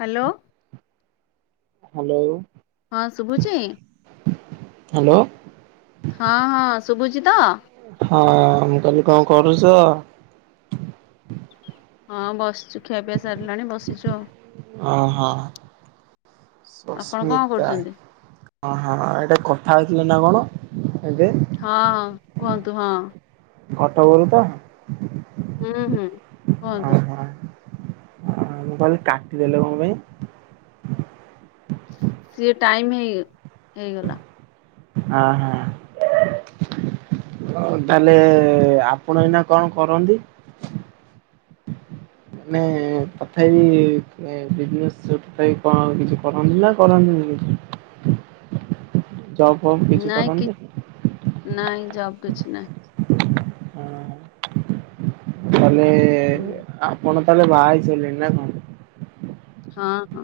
Hello. Hello. ହଁ ଶୁଭୁଚି? Hello ହଁ ହଁ ଶୁଭୁଚି ତ? ହଁ ମୁଁ କହିନି କଣ କରୁଚ? ହଁ ବସିଛୁ ଖିଆ ପିଇଆଇ ସାରିଲାଣି ବସିଛୁ ଆଉ ହ ହଁ ଆପଣ କଣ ସସ୍ମିତା କରୁଛନ୍ତି ଓ ହ ଏଇଟା କଥା ହେଇଥିଲେ ନା କଣ ଏବେ? ହଁ ହଁ କୁହନ୍ତୁ ହଁ କଟକ ରୁ ତ? ହୁଁ ହୁଁ କୁହନ୍ତୁ। ଆ ମୁଁ କହିଲି କାଟିଦେଲେ କଣ ପାଇଁ? ସିଏ ଟାଇମ ହେଇ ହେଇଗଲା। ହଁ ହଁ। ତାହେଲେ ଆପଣ ଏଇନା କଣ କରନ୍ତି? ମାନେ ଏଁ ତଥାପି ଏଁ ବିଜନେସ ତଥାବି କଣ କିଛି କରନ୍ତି ନା କରନ୍ତିନି? ଠିକଅଛି ଜବ୍ କିଛି ନାଇଁ କି କରନ୍ତି? ନାଇଁ ଜବ କିଛି ନାଇଁ ହଁ ତାଲେ ହୁଁ ଆପଣ ତାହଲେ ବାହା ହେଇ ସାରଲେଣି ନା କଣ? ହଁ ହଁ।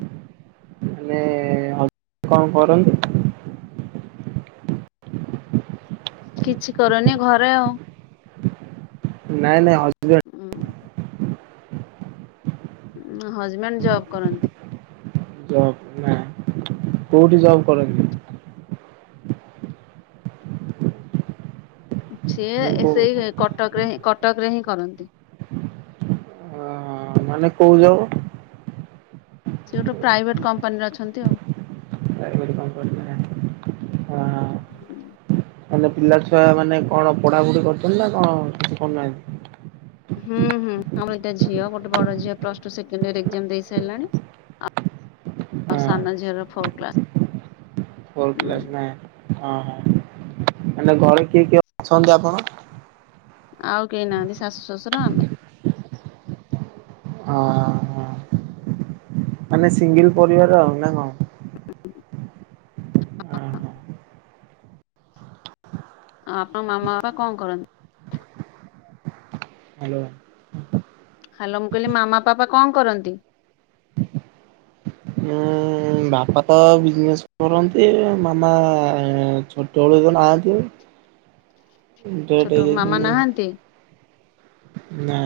ମାନେ କଣ କରନ୍ତି? କିଛି କରୁନି ଘରେ ଆଉ ନାଇଁ ନାଇଁ ହ ହୁଁ। ହଜବେଣ୍ଡ ଜବ୍ କରନ୍ତି? ଜବ ନା କୋଉଠି ଜବ୍ କରନ୍ତି? ସିଏ ନା ଏ କୋଉ ସେଇ କଟକରେ ହ କଟକରେ ହିଁ କରନ୍ତି। ହଁ ମାନେ କୋଉଁ ଯବ? ସେ ଗୋଟେ ପ୍ରାଇଭେଟ କମ୍ପାନୀରେ ଅଛନ୍ତି ଆଉ। ପ୍ରାଇଭେଟ୍ କମ୍ପାନୀ ନା ହଁ। ହୁଁ। ମାନେ ପିଲା ଛୁଆ ମାନେ କଣ ପଢାପଢି କରୁଛନ୍ତି ନା କଣ କରୁନାହାନ୍ତି। ହୁଁ ହୁଁ। ଆମର ଏଇଟା ଝିଅ ଗୋଟେ ବଡ ଝିଅ plus two second year exam ଦେଇ ସାରିଲାଣି ଆଉ ହଁ। ସାନ ଝିଅର ଫୋର୍ କ୍ଲାସ। ଫୋର୍ଥ ହୁଁ କ୍ଲାସ ନ ହଁ ହଁ ମ ଘରେ କିଏ କିଏ ଅଛନ୍ତି ଆପଣ? ଆଉ କେହି ନାହାନ୍ତି। ଶାଶୁ ଶ୍ୱଶୁର ଆମେ। ହଁ ହଁ। ମାନେ ସିଙ୍ଗଲ ପରିବାର ଆଉ ନା କଣ? ହଁ ହଁ। ଆପଣଙ୍କ ମାମା ବାପା କଣ କରନ୍ତି? ହ୍ୟାଲୋ। ହ୍ୟାଲୋ ମୁଁ କହିଲି ମାମା ପାପା କଣ କରନ୍ତି? ଉଁ ବାପା ତ ବିଜନେସ କରନ୍ତି? ମାମା ଛୋଟବେଳୁ ତ ନାହାନ୍ତି। ଡେଥ୍ ଛୋଟ ମାମା ହେଇଯାଇଛନ୍ତି ନାହାନ୍ତି ନା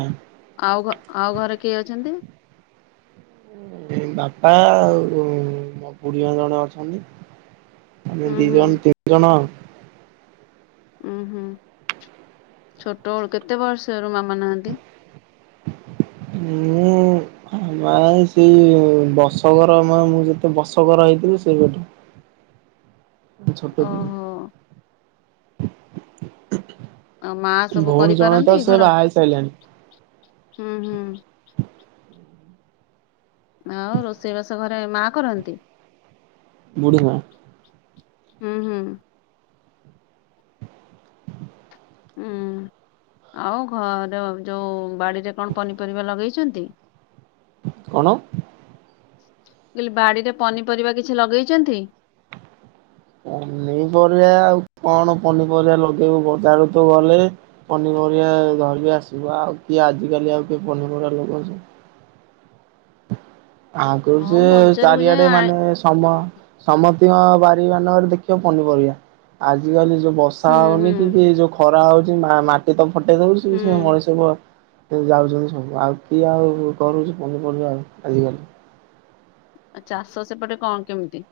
ଆଉ ଆଉ ଘରେ କିଏ ଅଛନ୍ତି? ବାପା ଆଉ ମୋ ପୁଡିଆ ଜଣେ ଅଛନ୍ତି। ଆମେ ଉଁ ଦି ହୁଁ ଜଣ ତିନି ଜଣ। ଉମ୍ଁ ହୁଁ। ଛୋଟ ବେଳୁ କେତେ ବର୍ଷରୁ ମାମା ନାହାନ୍ତି। ମୁଁ ନାଇଁ ସେ ବର୍ଷ କର ମୁଁ ଯେବେ ବର୍ଷ କର ହେଇଥିଲି ସେବେଠୁ। ଛୋଟ ଓହୋ ଦିନ ଆଉ ମା ସବୁ ଭଉଣୀ ଜଣେ କରିପାରନ୍ତି ତ ସେ ଘର? ବାହାର ହେଇ ସାରିଲେଣି। ହୁଁ ହୁଁ। ଆଉ ରୋଷେଇ ବାସ ଘରେ ମା କରନ୍ତି। ବୁଢ଼ୀ ମା। ହୁଁ ହୁଁ। ହୁଁ। ଆଉ ଘର ଯେଉଁ ବାଡ଼ିରେ କଣ ପନିପରିବା ଲଗେଇଛନ୍ତି? କଣ? କହିଲି ବାଡିରେ ପନିପରିବା କିଛି ଲଗେଇଛନ୍ତି? ପନିପରିବା ଆଉ କଣ ପନିପରିବା ଲଗେଇବୁ ବଜାର କୁ ତ ଗଲେ ଧରିକି ଆସିବୁ ଆଉ କିଏ ଆଜିକାଲି ଆଉ କିଏ ପନିପରିବା ଲଗଉଚି ଆଗରୁ ହଁ ଯେ ବଜାରକୁ ଯାଇ ଚାରିଆଡେ ଆଁ ମାନେ ସମ ସମ ବାରି ମାନଙ୍କରେ ଦେଖିବା ପନିପରିବା ଆଜିକାଲି ଯୋଉଁ ବର୍ଷା ହୁଁ ହୁଁ ହଉନି କି କି ଯୋଉଁ ଖରା ହଉଛି ମାଟି ତ ଫଟେଇ ଦଉଛି। ସେ ହୁଁ ମଣିଷକୁ ଯାଉଛନ୍ତି ସବୁ ଆଉ କିଏ ଆଉ କରୁଛି ପନିପରିବା ଆଉ ଆଜିକାଲି ଆଉ ଚାଷ ସେପଟେ କଣ କେମିତି?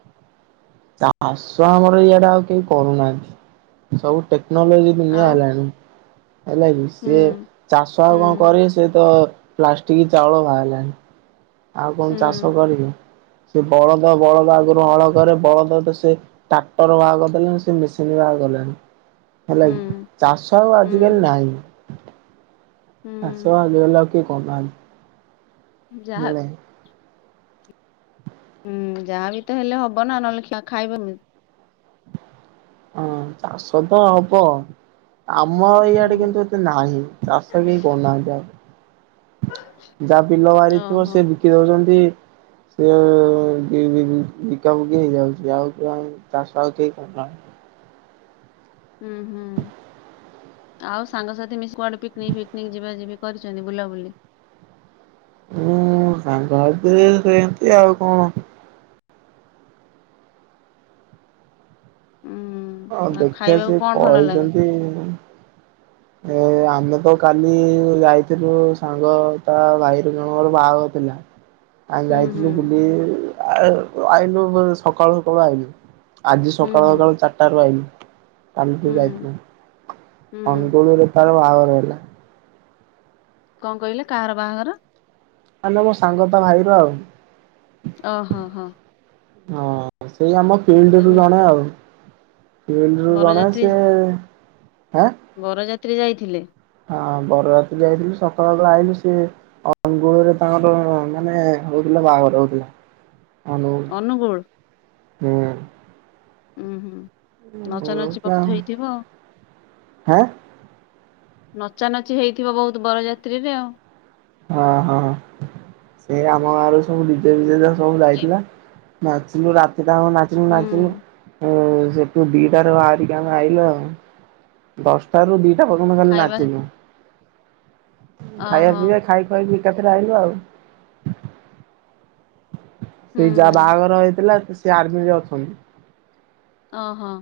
ଚାଷ ଆମର ଇଆଡେ ଆଉ କେହି କରୁନାହାନ୍ତି ସବୁ ଟେ କ୍ନୋଲୋଜି ଦୁନିଆ ଆଉ ହେଲାଣି ହେଲା କିି ହୁଁ ସିଏ ଚାଷ ଆଉ କଣ ହୁଁ କରେ ସେତ ପ୍ଲାଷ୍ଟିକ ଚାଉଳ ବାହାରିଲାଣି ଆଉ କଣ ହୁଁ ଚାଷ କରିବୁ। ସେ ବଳଦ ବଳଦ ଆଗରୁ ହଳ କରେ ବଳଦ ତ ସେ ଟ୍ରାକ୍ଟର ବାହାର କରିଦେଲେଣି ସେ ମେସିନରେ ଆଉ କଲେଣି ହୁଁ ହେଲାକି ଚଷ ଆଉ ଆଜିିକାଲି ହୁଁ ନାହିଁ। ଚାଷ ହୁଁ ଆଜି ହେଲା କିି କମାଲ। ଯାହା ହୁଁ ଯାହାବି ତ ହେଲେ ହବ ନା ନହେଲେ ଖିଆ ଖାଇବ କେମିତି। ହଁ ଚାଷ ତ ହବ। ଆମ ଇଆଡେ ହୁଁ କିନ୍ତୁ ଏତେ ନାହିଁ ଚାଷ କେହି କରୁନାହାନ୍ତି ଆଉ। ଯାହା ବିଲବାଡି ଥିବ ଓହୋ ସେ ବିକି ଦୋଉଚନ୍ତି। ସେ ବି-ବି-ବିକାବିକି ହେଇଯାଉଚି ଆଉ ଆଉ ଚାଷ ଆଉ କେହି କରୁ ନାଁହାନ୍ତି। ହୁଁ ହୁଁ। ଆଉ ସାଙ୍ଗସାଥି ମିଶି କୁଆଡେ ପିକନିକ୍ ଫିକିନିକ୍ ଯିବା ଯିବି କରିଚନ୍ତି ବୁଲାବୁଲି? ମୁଁ ସାଙ୍ଗ ସାଥିରେ ସେମିତି ଆଉ କଣ। ଅ ହୁଁ ଆଉ ଦେଖିବା ଖାଇବାକୁ ସେ କଣ ଭଲ ଲାଗେ? କହିଚନ୍ତି। ଏ ଆମେ ତ କାଲି ଯାଇଥିଲୁ ସାଙ୍ଗ ତା ଭାଇ ଜଣଙ୍କର ବାହାଘର ଥିଲା। ଆମେ ହୁଁ ଯାଇଥିଲୁ ହୁଁ ବୁଲି ଆ-ଆଇଲୁ ସକାଳୁ ସକାଳୁ ଆଇଲୁ। ଆଜି ହୁଁ ସକାଳୁ ହୁଁ ସକାଳୁ ଚାରିଟାରୁୁ ଆଇଲୁ କାଲିଠୁ ହୁଁ ଯାଇଥିଲି। ହୁଁ ଅନୁଗୁଳରେ ତାର ବାହାଘର ହେଲା। କଣ କହିଲେ କାହାର ବାହାଘର? ମାନେ ମୋ ସାଙ୍ଗ ତା ଭାଇର ଆଉ। ଓ ହୋ ହ ହ। ହଁ ସେଇ ଆମ ଫିଲ୍ଡରୁ ଜଣେ ଆଉ। ଫିଲ୍ଡ ରୁ ଜଣେ ବରଯାତ୍ରୀ ସେ ଆଁ ବରଯାତ୍ରୀ ଯାଇଥିଲେ। ହଁ ବରଯାତ୍ରି ଯାଇଥିଲୁ ସକାଳ ବେଳୁ ଆଇଲୁ ସେ ଅନୁଗୁଳରେ ତାଙ୍କର ମାନେ ହୋଉ ବାହାଘର ହୋଉଥିଲା। ଅନୁଗୁଳ। ହୁଁ। ଉଁ ହୁଁ ନଚାନଚି ଆଁ ବୋହୁତ ହେଇଥିବ। ନଚାନଚି ହେଇଥିବ ବୋହୁତ ହେଇଥିବ ବରଯାତ୍ରୀରେ ଆଉ। ହଁ ହଁ ସେ ଆମ ଗାଁରୁ ସବୁ ନିଜେ ନିଜେ ସବୁ ଯାହା ଖାଇ ଯାଇଥିଲା। ନାଚିଲୁ ରାତିଟାଙ୍କ ନାଚିଲୁ ହୁଁ ନାଚିଲୁ ଏଂ ସେଠୁ ଦିଇଟାରେ ବାହାରିକି ଆମେ ଆଇଲୁ ଆଉ ଦଶଟାରୁ ଦିଇ ଟା ପର୍ଯ୍ୟନ୍ତ ଖାଲି ନାଚିଲୁ। ଓ ଖାଇବା ହୋ। ପିଇବା ଖାଇ ଏକାଥରେ ଆଇଲୁ ଆଉ। ସେ ହୁଁ ଯାହା ବାହାଘର ହେଇଥିଲା ସେ ଆର୍ମିରେ ଅଛନ୍ତି। ଓ ହଁ।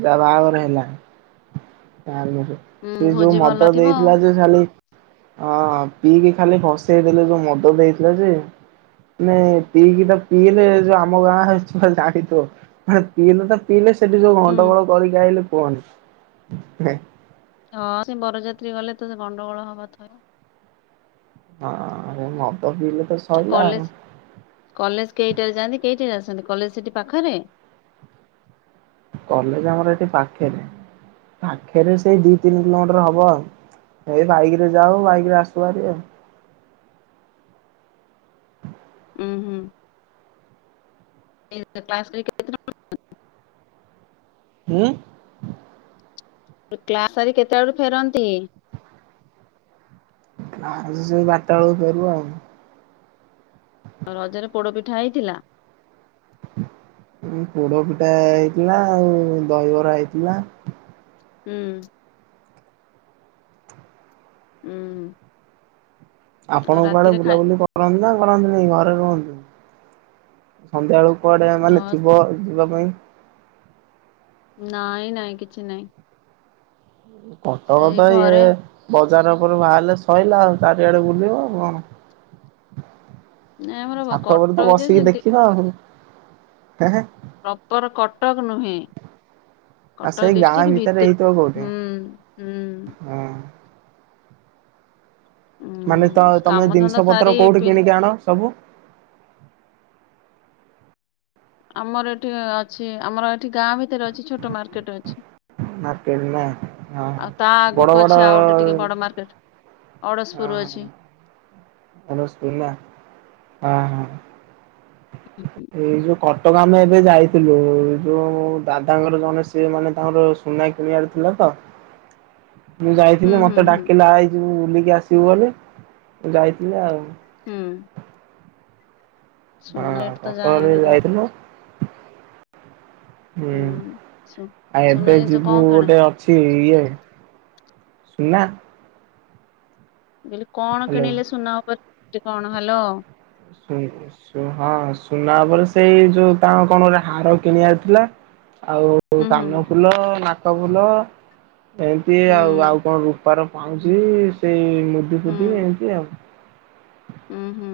ଯା ବାବାଘର ହେଲା ତାରବା ହୁଁ ସେ ଯୋଉ ଭୋଜି ଭଲ ମଦ ଥିବ ଆଉ ଦେଇଥିଲା ଯେ ଖାଲି ଅ ପିଇକି ଖାଲି ଭସେଇଦେଲେ ଯୋଉ ମଦ ଦେଇଥିଲା ଯେ ମୁଁ ପିଇକି ତ ପିଇଲେ ଯୋଉ ଆମ ଗାଁ ଛୁଆ ଜାଣିଥିବ ହେ ପିଇଲେ ତ ପିଇଲେ ସେଠି ଯୋଉ ହୁଁ ଗଣ୍ଡଗୋଳ କରିକି ଆଇଲେ କୁହନି ହେ। ହଁ ସେଇ ବରଯାତ୍ରୀ ଗଲେ ତ ସେ ଗଣ୍ଡଗୋଳ ହବା ଥୟ। ହଁ ହେ ମବ କଲେଜ କଲେଜ କେଇଟାରେ ଯାଆନ୍ତି କେଇଟାରେ ଆସନ୍ତି? କଲେଜ ସେଠି ପାଖରେ? କଲେଜ ଆମର ଏଠି ପାଖରେ ପାଖରେ ସେଇ ଦି ତିନି କିଲୋମିଟର ହବ ଆଉ। ଏଇ ବାଇକ ରେ ଯାଉ ବାଇକରେ ଆଶୁଭାରି ଆଉ। ଉଁ ହୁଁ। [inaudible] କ୍ଲାସ କରି କେତେଟାରେ [inaudible] ଉଁ। କ୍ଲାସ ସାରି କେତେ ବଳୁ ଫେରନ୍ତି। ସେଇ ବାରଟା ବେଳକୁ ଫେରୁ ଆଉ। ରଜରେ ପୋଡ ପିଠା ହେଇଥିଲା? ପୋଡ ପିଠା ହେଇଥିଲା ଆଉ ଦହିବରା ହେଇଥିଲା। ହୁଁ। ଉଁ। ଆପଣ କୁଆଡେ ବୁଲାବୁଲି କରନ୍ତି ନା? କରନ୍ତି ନାାଇଁ ଘରେ ରୁହନ୍ତି ସନ୍ଧ୍ୟା ବେଳକୁ କୁଆଡେ ମାନେ ହଁ ଥିବ ଯିବା ନାଁଇ ନାଇଁ ନାଇଁ କିଛି ନାଇଁ କଟକ ସେଇ ତ ଇଏ ଘରେ ବ ଚାର ଉପରେ ବାହେଲେ ସଇଲା ଆଉ ଚାରିଆଡେ ବୁଲିବ ଆଉ କଣ। ନାଇଁ ଆମର ଛାତ ଉପରେ ତ କଟକ ଯେ ବସିକି ସେମିତି ଦେଖିନ ଆଉ ହେଁ ହେଁ। ପ୍ରପର କଟକ ନୁହେଁ। ଆଉ କଟକ ସେଇ ଗାଁ ଡିଷ୍ଟ୍ରିକ୍ଟ ଭିତରେ ଭିତୁର ହେଇଥିବ କୋଉଠି ହୁଁ ହୁଁ। ହଁ। ମାନେ ଉଁ ତ ତମେ କାମ ଧନ୍ଦା ଜିନିଷ ପତ୍ର ସାରି କୋଉଠି ପିଲା କିଣିକି ଆଣ ସବୁ। ଆମର ଏଠି ଅଛି ଆମର ଏଠି ଗାଁ ଭିତରେ ଅଛି ଛୋଟ ମାର୍କେଟ ଅଛି। ମାର୍କେଟ ନା ହଁ। ଆଉ ତା ବଡ ଆଗକୁ ବଡ ଅଛି ଆଉ ଗୋଟେ ଟିକେ ବଡ ମାର୍କେଟ। ଅଡ଼ଶପୁର ଅଛି। ଅଡସପୁର ନାଁ ହଁ ହଁ ଏଇ ଯୋଉ କ କଟକ ଆମେ ଏବେ ଯାଇଥିଲୁ ଯୋଉ ଦାଦାଙ୍କର ଜଣେ ସିଏ ମାନେ ତାଙ୍କର ସୁନା କିଣିବାର ଥିଲା ତ। ହଁ। ମୁଁ ହୁଁ ଯାଇଥିଲି ହୁଁ ମତେ ହୁଁ ଡାକିଲା ଆଇ ବୁଲିକି ଆସିବୁ ବୋଲି ମୁଁ ଯାଇଥିଲି ଆଉ। ହୁଁ। ହଁ ସୁନା ରେଟ ତ କଟକ ଯାହା ହେଣେ ଯଉ କୋଉଠି ଯାଇଥିନୁ। ହୁଁ ସୁ ଆଉ ସୁନା ଏବେ ଜିନିଷ କଣ ଯିବୁ କିଣା ଗୋଟେ ଅଛି ଇଏ ସୁନା। ବୋଲି କଣ ହାଲୋ କିଣିଲେ ସୁନା ଉପରେ କଣ ହାଲୋ। ସୁ ସୁ ହଁ ସୁନା ଉପରେ ସେଇ ଯୋଉ ତାଙ୍କ କଣ ଗୋଟେ ହାର କିଣିବାର ଥିଲା। ଆଉ ହୁଁ ହୁଁ କାନ ଫୁଲ ନାକ ଫୁଲ ଏମିତି ହୁଁ ଆଉ ଆଉ କଣ ରୁ ପାର ପାଉଁଜି ସେଇ ମୁଦି ହୁଁ ଫୁଦି ଏନ୍ତି ଆଉ। ହୁଁ ହୁଁ।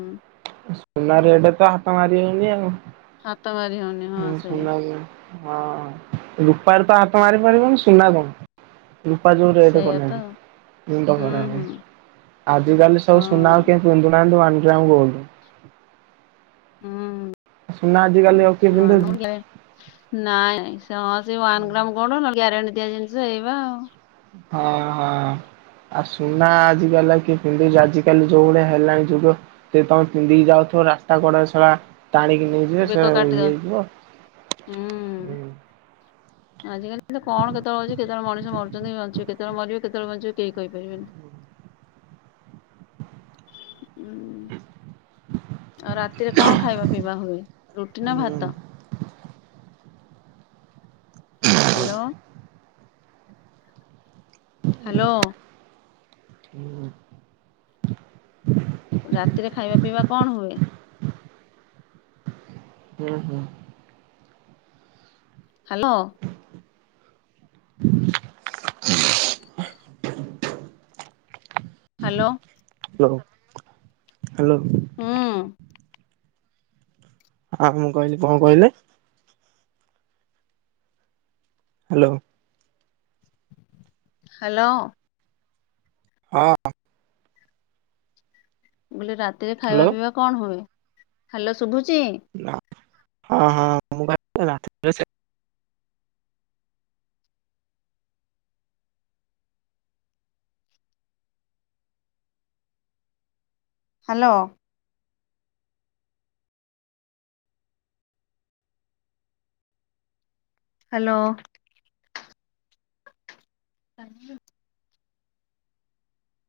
ସୁନା ରେଟ ତ ହାତ ମାରି ହଉନି ଆଉ। ହାତ ମାରି ହଉନି ହଁ ହୁଁ ସେଇଆ ସୁନା ଆଜ୍ଞା। ହଁ ରୂପାର ତ ହାତ ମାରି ପାରିବନି ସୁନା କଣ ରୁପା ଯଉ ରେଟ ସେଇଆ ତ କଲାଣି ଆଉ ମୁଣ୍ଡ ଖରାପେ। ହୁଁ ହୁଁ ଆଜିକାଲି ସବୁ ସୁନା ଆଉ କେ ପିନ୍ଧୁନାହାନ୍ତି ୱାନ ଗ୍ରାମ ଗୋଲଡ଼ ହଁ ହୁଁ ସୁନା ଆଜିିକାଲି ନାଇଁ ସେ ୱାନ ଗ୍ରାମ ଗୋଡ ନହେଲେ ଗ୍ୟାରେଣ୍ଟି ଦିଆ ଜିନିଷ ଏଇବା ଆଉ ହଁ ହଁ। ଆଉ ସୁନା ଆଜିକାଲି ଆଉ କିଏ ପିନ୍ଧୁଚି ଆଜିକାଲି ଯୋଉ ଭଳିଆ ହେଲାଣି ଯୁଗ ସେ ତମେ ପିନ୍ଧିକି ଯାଉ ସବୁ ରାସ୍ତା କଡରେ ଶଳା। ଟାଣିକି ନେଇଯିବେ ବେକ ସେ କାଟିଦବ ଇଏ ହେଇଯିବ ହୁଁ ଆଜିକାଲି କଣ କେତେବେଳେ ଅଛି କେତେବେଳେ ମଣିଷ ମରୁଛନ୍ତିଞ୍ଚିବ କେତେବେଳେ ମରିବ କେତେବେଳେ ବଞ୍ଚିବ କେହି କହିପାରିବେନି। ହୁଁ। ଆଉ ରାତିରେ କଣ ଖାଇବା ପିଇବା ହୁଏ ରୁଟି ନା ହୁଁ ଭାତ? ହ୍ୟାଲୋ। ହ୍ୟାଲୋ। ହୁଁ। ରାତିରେ ଖାଇବା ପିଇବା କଣ ହୁଏ? ହୁଁ ହୁଁ। ହ୍ୟାଲୋ। [unintelligible] ହ୍ୟାଲୋ। Hello hello. ହୁଁ। ହଁ ମୁଁ କହିଲି କଣ କହିଲେ? ହ୍ୟାଲୋ। ହ୍ୟାଲୋ। ହଁ। ବୋଇଲେ ରାତିରେ ଖାଇବା ହ୍ୟାଲୋ ପିଇବା କଣ ହୁଏ? ହାଲୋ ଶୁଭୁଚି? ହଁ ହଁ ମୁଁ ରା ସେ ହ୍ୟାଲୋ। ହ୍ୟାଲୋ। କାନ [unintelligible]